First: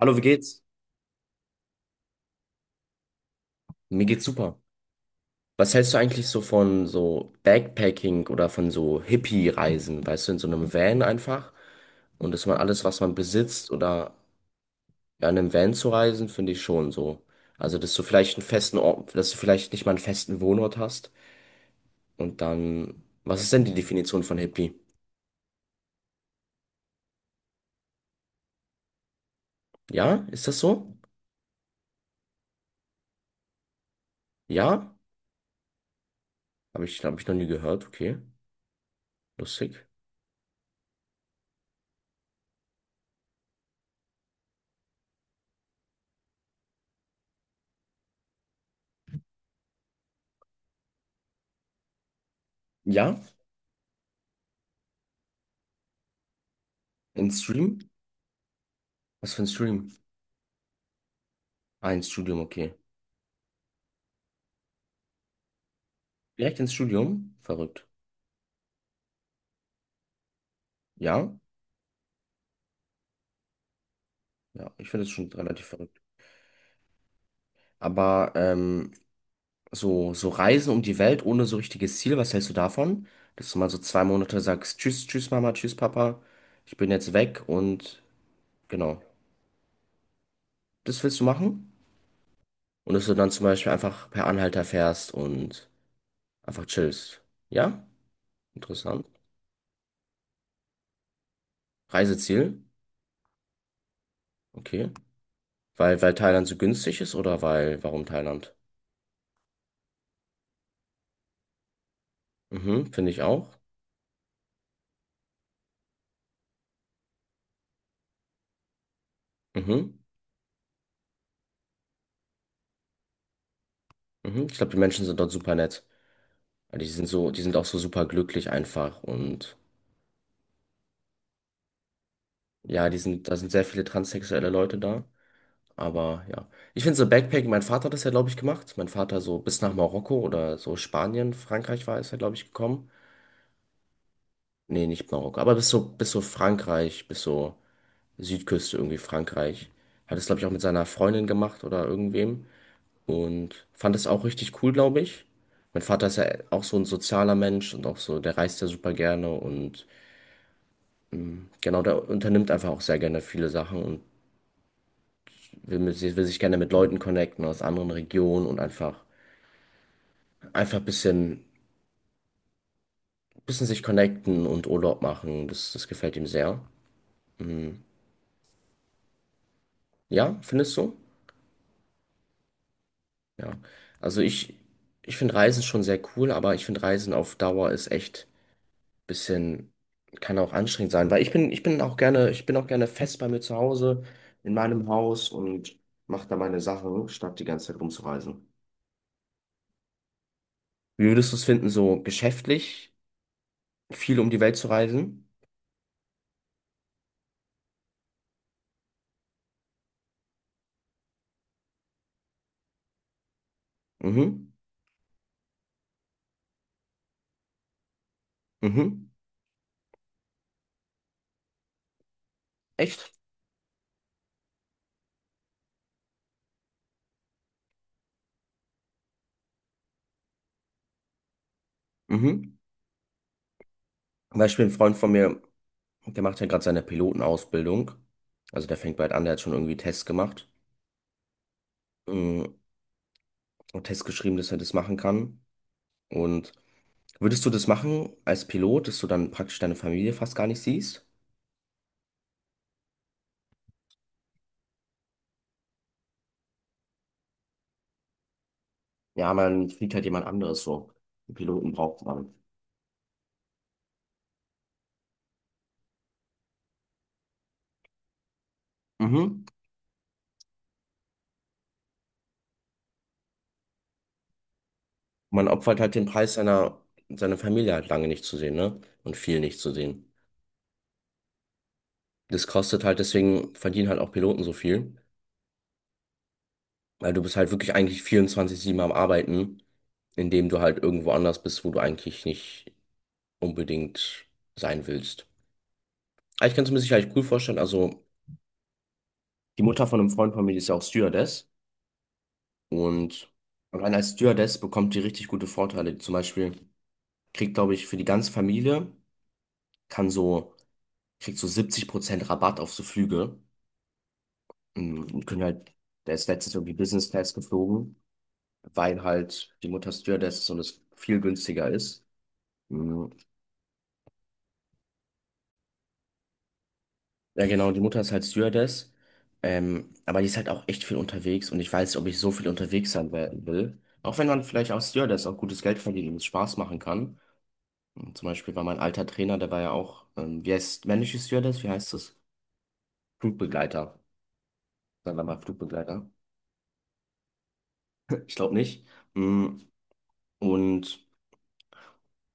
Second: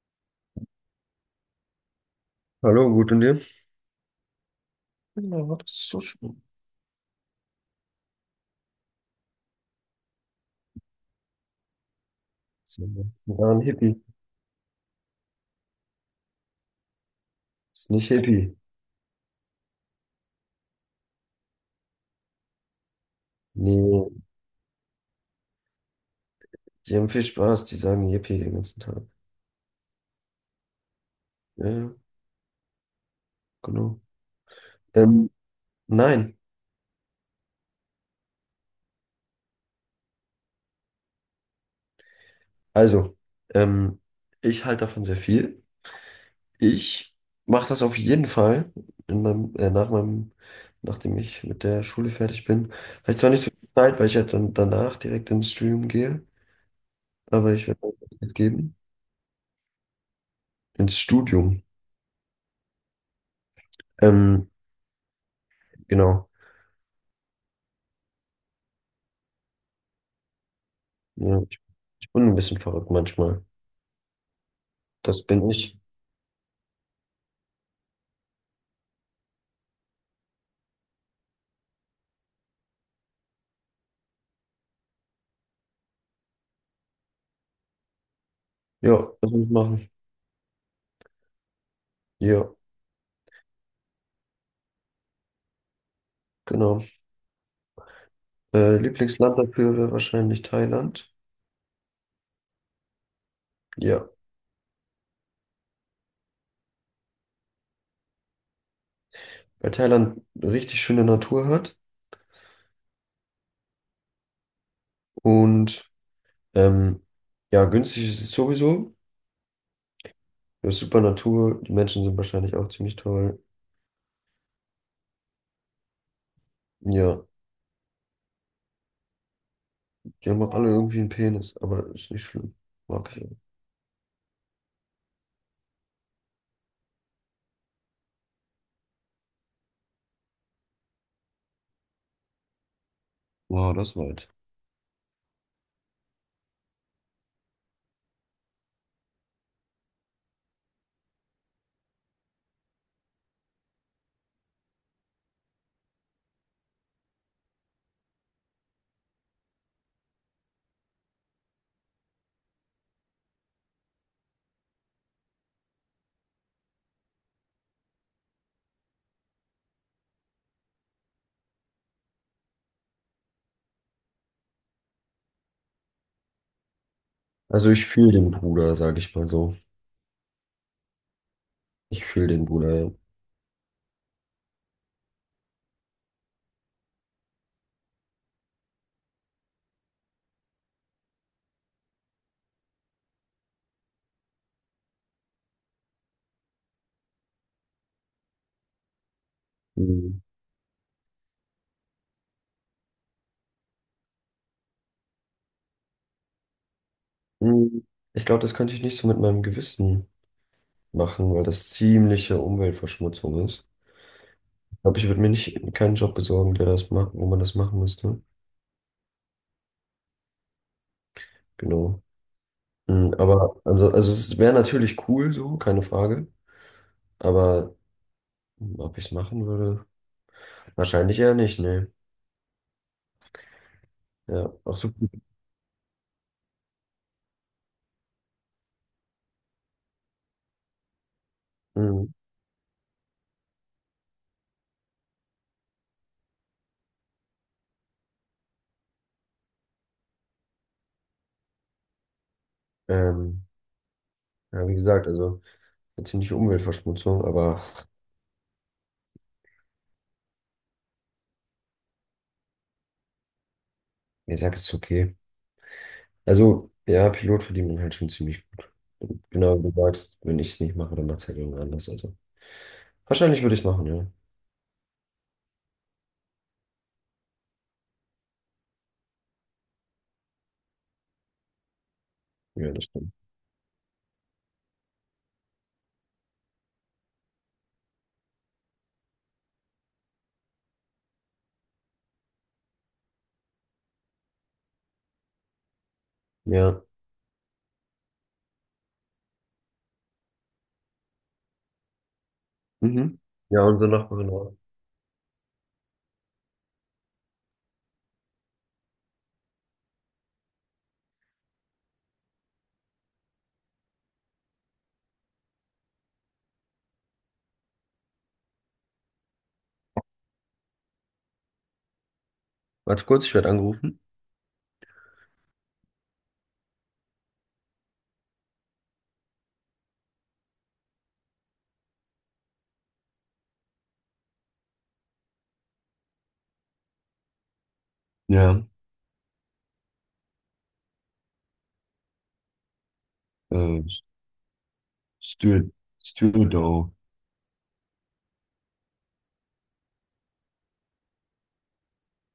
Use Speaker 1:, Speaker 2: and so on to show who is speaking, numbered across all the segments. Speaker 1: Hallo, wie geht's?
Speaker 2: Hallo, gut und dir?
Speaker 1: Mir geht's super.
Speaker 2: Ja, das
Speaker 1: Was
Speaker 2: ist
Speaker 1: hältst du
Speaker 2: so
Speaker 1: eigentlich so
Speaker 2: schön.
Speaker 1: von so Backpacking oder von so Hippie-Reisen? Weißt du, in so einem Van einfach und dass man alles, was man
Speaker 2: Ja, ein
Speaker 1: besitzt
Speaker 2: Hippie.
Speaker 1: oder ja, in einem Van zu reisen, finde ich schon so. Also,
Speaker 2: Ist
Speaker 1: dass du
Speaker 2: nicht
Speaker 1: vielleicht einen
Speaker 2: Hippie.
Speaker 1: festen Ort, dass du vielleicht nicht mal einen festen Wohnort hast und dann, was ist denn die Definition
Speaker 2: Nee,
Speaker 1: von Hippie?
Speaker 2: die haben viel Spaß, die sagen Hippie den ganzen Tag.
Speaker 1: Ja, ist das so?
Speaker 2: Ja, ja, genau.
Speaker 1: Ja?
Speaker 2: Ähm, nein,
Speaker 1: Habe ich noch nie gehört. Okay, lustig.
Speaker 2: also, ähm, ich halte davon sehr viel. Ich mache das auf jeden Fall in meinem, nach meinem, nachdem ich mit der Schule fertig bin. Vielleicht
Speaker 1: Ja?
Speaker 2: zwar nicht so viel Zeit, weil ich ja dann danach direkt ins Studium gehe,
Speaker 1: In
Speaker 2: aber ich
Speaker 1: Stream?
Speaker 2: werde auch Zeit geben.
Speaker 1: Was für ein Stream?
Speaker 2: Ins Studium.
Speaker 1: Ah, ins Studium, okay.
Speaker 2: Ähm, genau.
Speaker 1: Direkt ins Studium? Verrückt. Ja,
Speaker 2: Ja. Bin ein bisschen verrückt manchmal.
Speaker 1: ja, ich finde das
Speaker 2: Das
Speaker 1: schon
Speaker 2: bin
Speaker 1: relativ
Speaker 2: ich.
Speaker 1: verrückt. Aber so Reisen um die Welt ohne so richtiges Ziel, was hältst du davon? Dass du mal so 2 Monate sagst: Tschüss, tschüss Mama, tschüss Papa, ich bin jetzt weg. Und
Speaker 2: Ja,
Speaker 1: genau,
Speaker 2: was muss ich machen?
Speaker 1: das willst du machen?
Speaker 2: Ja,
Speaker 1: Und dass du dann zum Beispiel einfach per Anhalter fährst und einfach
Speaker 2: genau.
Speaker 1: chillst. Ja, interessant.
Speaker 2: Lieblingsland dafür wäre wahrscheinlich Thailand.
Speaker 1: Reiseziel,
Speaker 2: Ja,
Speaker 1: okay. Weil Thailand so günstig ist oder weil, warum Thailand?
Speaker 2: weil Thailand richtig schöne Natur hat
Speaker 1: Mhm, finde ich auch.
Speaker 2: und ähm, ja, günstig ist es sowieso.
Speaker 1: Mhm,
Speaker 2: Ja, super Natur. Die Menschen sind wahrscheinlich auch ziemlich toll.
Speaker 1: mhm. Ich glaube, die Menschen sind dort super nett. Ja, die sind
Speaker 2: Ja,
Speaker 1: so, die sind auch so super glücklich einfach. Und
Speaker 2: die haben auch alle irgendwie einen Penis, aber ist nicht schlimm.
Speaker 1: ja,
Speaker 2: Mag ich.
Speaker 1: da sind sehr viele transsexuelle Leute da. Aber ja, ich finde so Backpacking, mein Vater hat das ja, glaube ich, gemacht. Mein Vater so bis nach Marokko oder so Spanien, Frankreich war ist er, glaube ich, gekommen.
Speaker 2: Wow, das war weit.
Speaker 1: Nee, nicht Marokko, aber bis so Frankreich, bis so Südküste irgendwie Frankreich. Hat es, glaube ich, auch mit seiner Freundin gemacht oder irgendwem, und fand es auch richtig cool, glaube ich. Mein Vater ist ja auch so ein sozialer Mensch und auch so, der reist ja super gerne. Und genau, der unternimmt einfach auch sehr gerne viele Sachen und will sich gerne mit Leuten connecten aus anderen Regionen und einfach ein bisschen sich connecten und Urlaub machen. Das gefällt ihm sehr.
Speaker 2: Also
Speaker 1: Hm.
Speaker 2: ich fühle den Bruder, sage ich mal so.
Speaker 1: Ja, findest du?
Speaker 2: Ich fühle den Bruder, ja.
Speaker 1: Ja. Also ich finde Reisen schon sehr cool, aber ich finde Reisen auf Dauer ist echt ein bisschen, kann auch anstrengend sein, weil ich bin auch gerne fest bei mir zu Hause, in meinem Haus, und mache da meine Sachen, statt die ganze Zeit rumzureisen.
Speaker 2: Mhm.
Speaker 1: Wie würdest du es finden, so geschäftlich? Viel um die Welt zu reisen.
Speaker 2: Mhm. Ich glaube, das könnte ich nicht so mit meinem Gewissen machen, weil das ziemliche Umweltverschmutzung ist.
Speaker 1: Mhm.
Speaker 2: Ich glaube, ich würde mir nicht keinen Job besorgen, der das macht, wo man das machen müsste.
Speaker 1: Mhm.
Speaker 2: Genau.
Speaker 1: Echt?
Speaker 2: Mm. Aber also es wäre natürlich cool so, keine Frage. Aber ob ich es machen würde, wahrscheinlich eher nicht, ne.
Speaker 1: Mhm. Zum
Speaker 2: Ja,
Speaker 1: Beispiel ein
Speaker 2: auch so.
Speaker 1: Freund von mir, der macht ja gerade seine Pilotenausbildung. Also der fängt bald an, der hat schon irgendwie Tests gemacht.
Speaker 2: Mm.
Speaker 1: Mhm. Und Tests geschrieben, dass er das machen kann. Und würdest du das machen als Pilot, dass du dann praktisch deine Familie fast gar nicht siehst?
Speaker 2: Ähm, ja, wie gesagt, also eine ziemliche Umweltverschmutzung, aber
Speaker 1: Ja, man fliegt halt jemand anderes so. Die Piloten braucht man.
Speaker 2: ich sag, es ist okay. Also, ja, Pilot verdient man halt schon ziemlich gut.
Speaker 1: Mhm.
Speaker 2: Genau wie du sagst, wenn ich es nicht mache, dann macht es halt irgendwer anders. Also wahrscheinlich würde ich es machen, ja.
Speaker 1: Man opfert halt den Preis seiner Familie halt lange nicht zu sehen, ne? Und viel nicht zu sehen. Das
Speaker 2: Ja,
Speaker 1: kostet
Speaker 2: das
Speaker 1: halt,
Speaker 2: stimmt.
Speaker 1: deswegen verdienen halt auch Piloten so viel. Weil du bist halt wirklich eigentlich 24-7 am Arbeiten, indem du halt irgendwo anders bist, wo du eigentlich nicht unbedingt sein willst. Aber ich kann es mir
Speaker 2: Ja.
Speaker 1: sicherlich cool vorstellen. Also, die Mutter von einem Freund von mir, die ist ja auch Stewardess.
Speaker 2: Mhm.
Speaker 1: Und
Speaker 2: Ja, unsere
Speaker 1: allein als
Speaker 2: Nachbarin auch.
Speaker 1: Stewardess bekommt die richtig gute Vorteile. Zum Beispiel kriegt, glaube ich, für die ganze Familie, kann so, kriegt so 70% Rabatt auf so Flüge. Und können halt, der ist letztens irgendwie Business Class geflogen, weil halt die Mutter Stewardess ist und es viel günstiger ist.
Speaker 2: Warte
Speaker 1: Mhm.
Speaker 2: kurz, ich werde angerufen.
Speaker 1: Ja, genau, die Mutter ist halt Stewardess, aber die ist halt auch echt viel unterwegs, und ich weiß nicht, ob ich so viel unterwegs sein werden will. Auch wenn man vielleicht als Stewardess auch gutes Geld verdient und es Spaß machen kann. Und zum Beispiel war
Speaker 2: Ja,
Speaker 1: mein alter Trainer, der war ja auch, wie heißt männliche Stewardess? Wie heißt das?
Speaker 2: äh,
Speaker 1: Flugbegleiter. Sagen wir mal
Speaker 2: Steward,
Speaker 1: Flugbegleiter.
Speaker 2: Stewardo.
Speaker 1: Ich glaube nicht. Mhm. Und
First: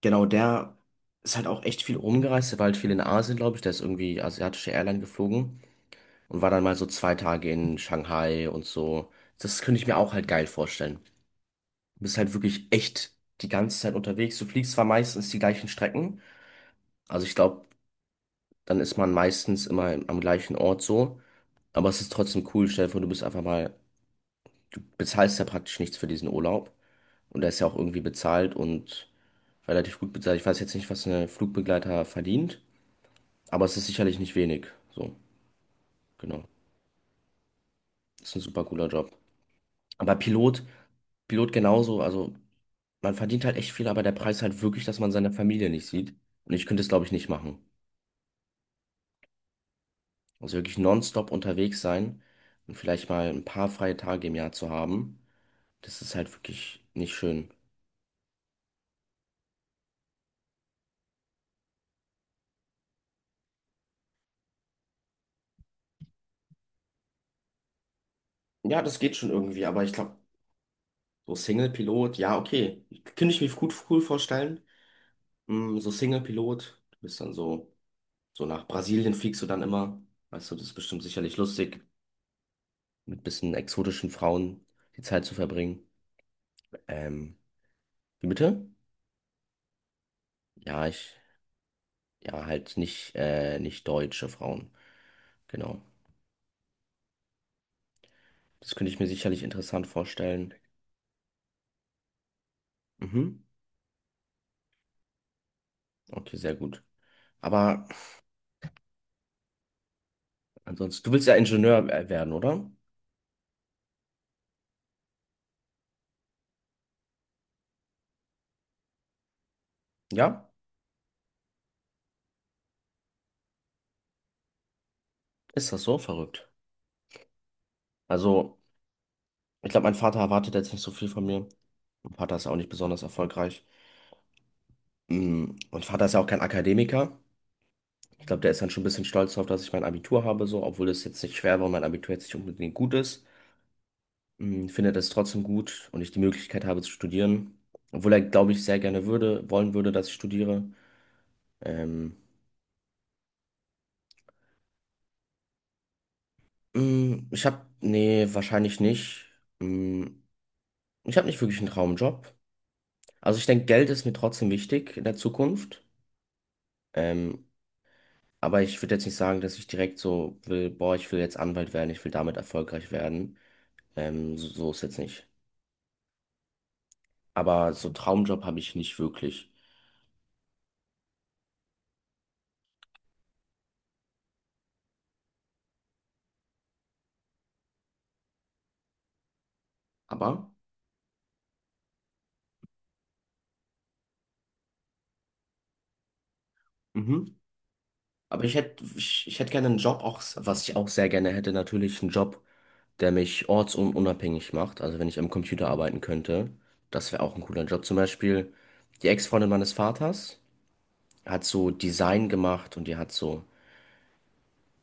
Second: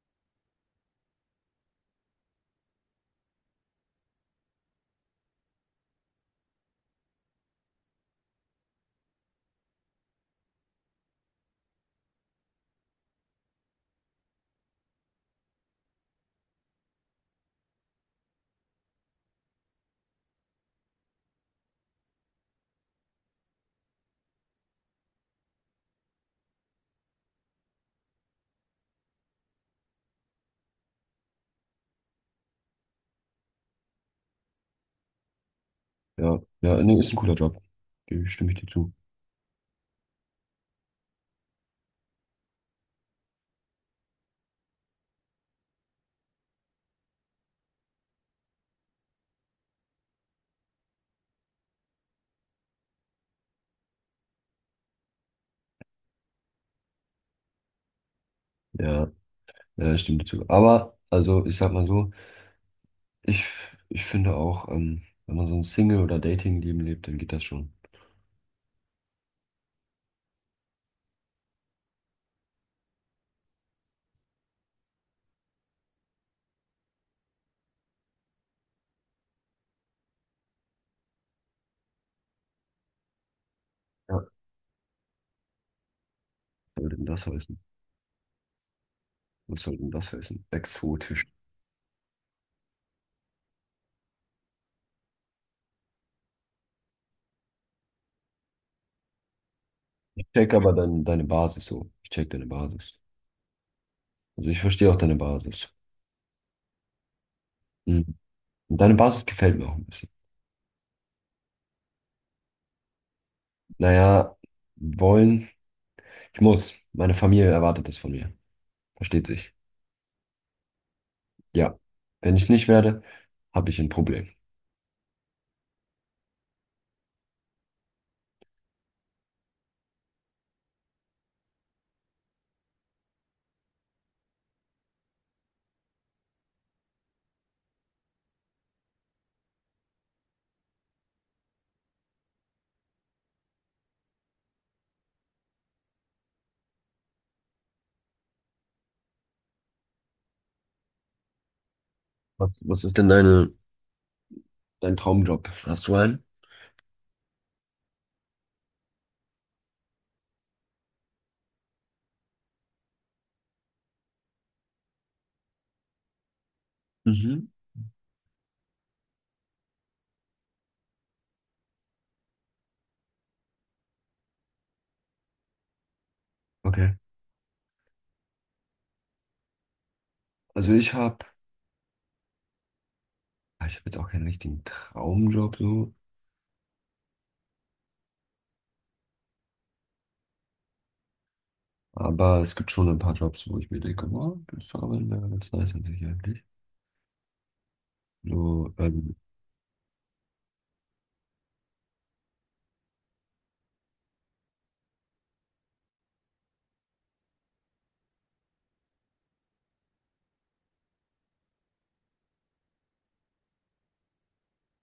Speaker 1: genau, der ist halt auch echt viel rumgereist. Der war halt viel in Asien, glaube ich. Der ist irgendwie asiatische Airline geflogen und war dann mal so 2 Tage in Shanghai und so. Das könnte ich mir auch halt geil vorstellen. Du bist halt wirklich echt die ganze Zeit unterwegs. Du fliegst zwar meistens die gleichen Strecken, also ich glaube, dann ist man meistens immer am gleichen Ort so, aber es ist trotzdem cool. Stell dir vor, du bist einfach mal, du bezahlst ja praktisch nichts für diesen Urlaub, und der ist ja auch irgendwie bezahlt und relativ gut bezahlt. Ich weiß jetzt nicht, was ein Flugbegleiter verdient, aber es ist sicherlich nicht wenig. So,
Speaker 2: Ja,
Speaker 1: genau.
Speaker 2: ja, nee, ist ein cooler Job. Gebe ich-
Speaker 1: Ist ein
Speaker 2: Stimme ich
Speaker 1: super
Speaker 2: dir
Speaker 1: cooler
Speaker 2: zu.
Speaker 1: Job. Aber Pilot, Pilot genauso, also man verdient halt echt viel, aber der Preis halt wirklich, dass man seine Familie nicht sieht. Und ich könnte es, glaube ich, nicht machen. Also wirklich nonstop unterwegs sein und vielleicht mal ein paar freie Tage im Jahr zu haben, das ist halt wirklich nicht schön.
Speaker 2: Ja, ja, ich stimme dir zu. Aber, also, ich sag mal so, ich, ich finde auch, wenn man so ein Single- oder Dating-Leben lebt, dann geht das schon.
Speaker 1: Ja, das geht schon irgendwie, aber ich glaube, so Single-Pilot, ja, okay. Könnte ich mir gut cool vorstellen. So Single-Pilot, du bist dann so, nach Brasilien fliegst du dann immer. Weißt du, das ist bestimmt sicherlich lustig, mit bisschen exotischen
Speaker 2: Ja.
Speaker 1: Frauen die Zeit zu verbringen.
Speaker 2: Was soll denn das
Speaker 1: Ähm,
Speaker 2: heißen?
Speaker 1: Wie bitte?
Speaker 2: Was soll denn das heißen?
Speaker 1: Ja, ich.
Speaker 2: Exotisch.
Speaker 1: Ja, halt nicht, nicht deutsche Frauen. Genau. Das könnte ich mir sicherlich interessant
Speaker 2: Ich
Speaker 1: vorstellen.
Speaker 2: check aber deine Basis so. Ich check deine Basis.
Speaker 1: Mhm.
Speaker 2: Also, ich verstehe auch deine Basis.
Speaker 1: Okay, sehr gut. Aber
Speaker 2: Mhm. Und deine Basis gefällt mir auch ein bisschen.
Speaker 1: ansonsten, du willst ja Ingenieur werden, oder?
Speaker 2: Naja, wollen. Ich muss. Meine Familie erwartet das von mir. Versteht sich.
Speaker 1: Ja?
Speaker 2: Ja. Wenn ich es nicht werde, habe ich ein Problem.
Speaker 1: Ist das so verrückt? Also, ich glaube, mein Vater erwartet jetzt nicht so viel von mir. Mein Vater ist ja auch nicht besonders erfolgreich. Mein Vater ist ja auch kein Akademiker. Ich glaube, der ist dann schon ein bisschen stolz darauf, dass ich mein Abitur habe, so, obwohl es jetzt nicht schwer war und mein Abitur jetzt nicht unbedingt gut ist. Findet es trotzdem gut, und ich die Möglichkeit habe zu studieren. Obwohl er, glaube ich, sehr gerne würde, wollen würde, dass ich studiere. Ähm,
Speaker 2: Was ist denn deine, dein Traumjob? Hast du einen?
Speaker 1: Ich habe, nee, wahrscheinlich nicht. Mh, Ich habe nicht wirklich einen Traumjob. Also ich denke, Geld ist mir trotzdem wichtig in der Zukunft. Ähm,
Speaker 2: Mhm.
Speaker 1: aber ich würde jetzt nicht sagen, dass ich direkt so will, boah, ich will jetzt Anwalt werden, ich will damit erfolgreich werden. So ist jetzt nicht.
Speaker 2: Okay.
Speaker 1: Aber so einen Traumjob habe ich nicht wirklich.
Speaker 2: Also ich habe jetzt auch keinen richtigen Traumjob so,
Speaker 1: Aber.
Speaker 2: aber es gibt schon ein paar Jobs, wo ich mir denke, wow, das Arbeiten wäre ganz nice an sich eigentlich.
Speaker 1: Mhm. Aber ich
Speaker 2: So,
Speaker 1: hätte, ich, ich hätte gerne einen Job, auch, was ich auch sehr gerne hätte, natürlich einen Job, der mich ortsunabhängig macht. Also wenn ich am Computer arbeiten könnte, das wäre auch ein cooler Job. Zum Beispiel die Ex-Freundin meines Vaters hat so Design gemacht, und die hat so,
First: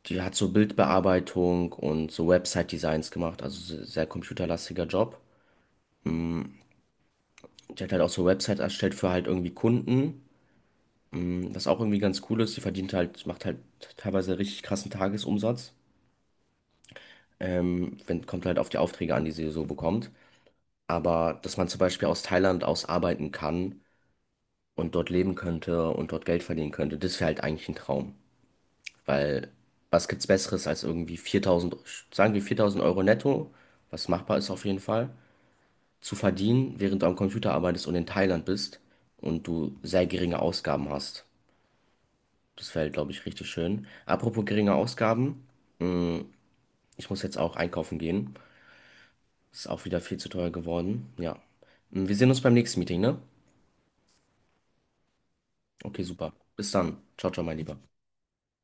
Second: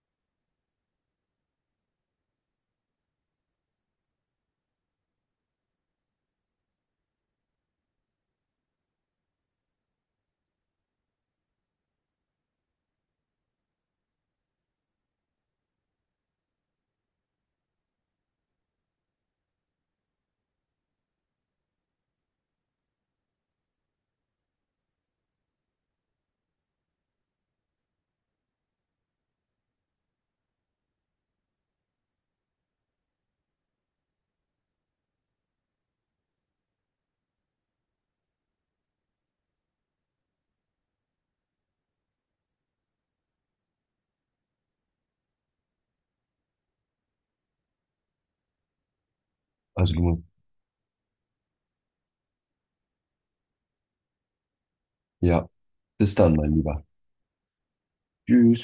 Speaker 1: die hat so Bildbearbeitung und so Website-Designs gemacht, also sehr computerlastiger Job. Die hat halt auch so Websites erstellt für halt irgendwie Kunden, was auch irgendwie ganz cool ist. Die verdient halt, macht halt teilweise richtig krassen Tagesumsatz. Wenn, Kommt halt auf die Aufträge an, die sie so bekommt. Aber dass man zum Beispiel aus Thailand aus arbeiten kann und dort leben könnte und dort Geld verdienen könnte, das wäre halt eigentlich ein Traum. Weil was gibt's Besseres als irgendwie 4.000, sagen wir 4.000 Euro netto, was machbar ist auf jeden Fall, zu verdienen, während du am Computer arbeitest und in Thailand bist und du sehr geringe Ausgaben hast. Das wäre, glaube ich, richtig schön. Apropos geringe Ausgaben, ich muss jetzt auch einkaufen gehen. Ist auch
Speaker 2: also
Speaker 1: wieder viel
Speaker 2: du,
Speaker 1: zu teuer geworden. Ja. Wir sehen uns beim nächsten Meeting, ne?
Speaker 2: ja.
Speaker 1: Okay,
Speaker 2: Bis
Speaker 1: super.
Speaker 2: dann, mein
Speaker 1: Bis
Speaker 2: Lieber.
Speaker 1: dann. Ciao, ciao, mein Lieber.
Speaker 2: Tschüss.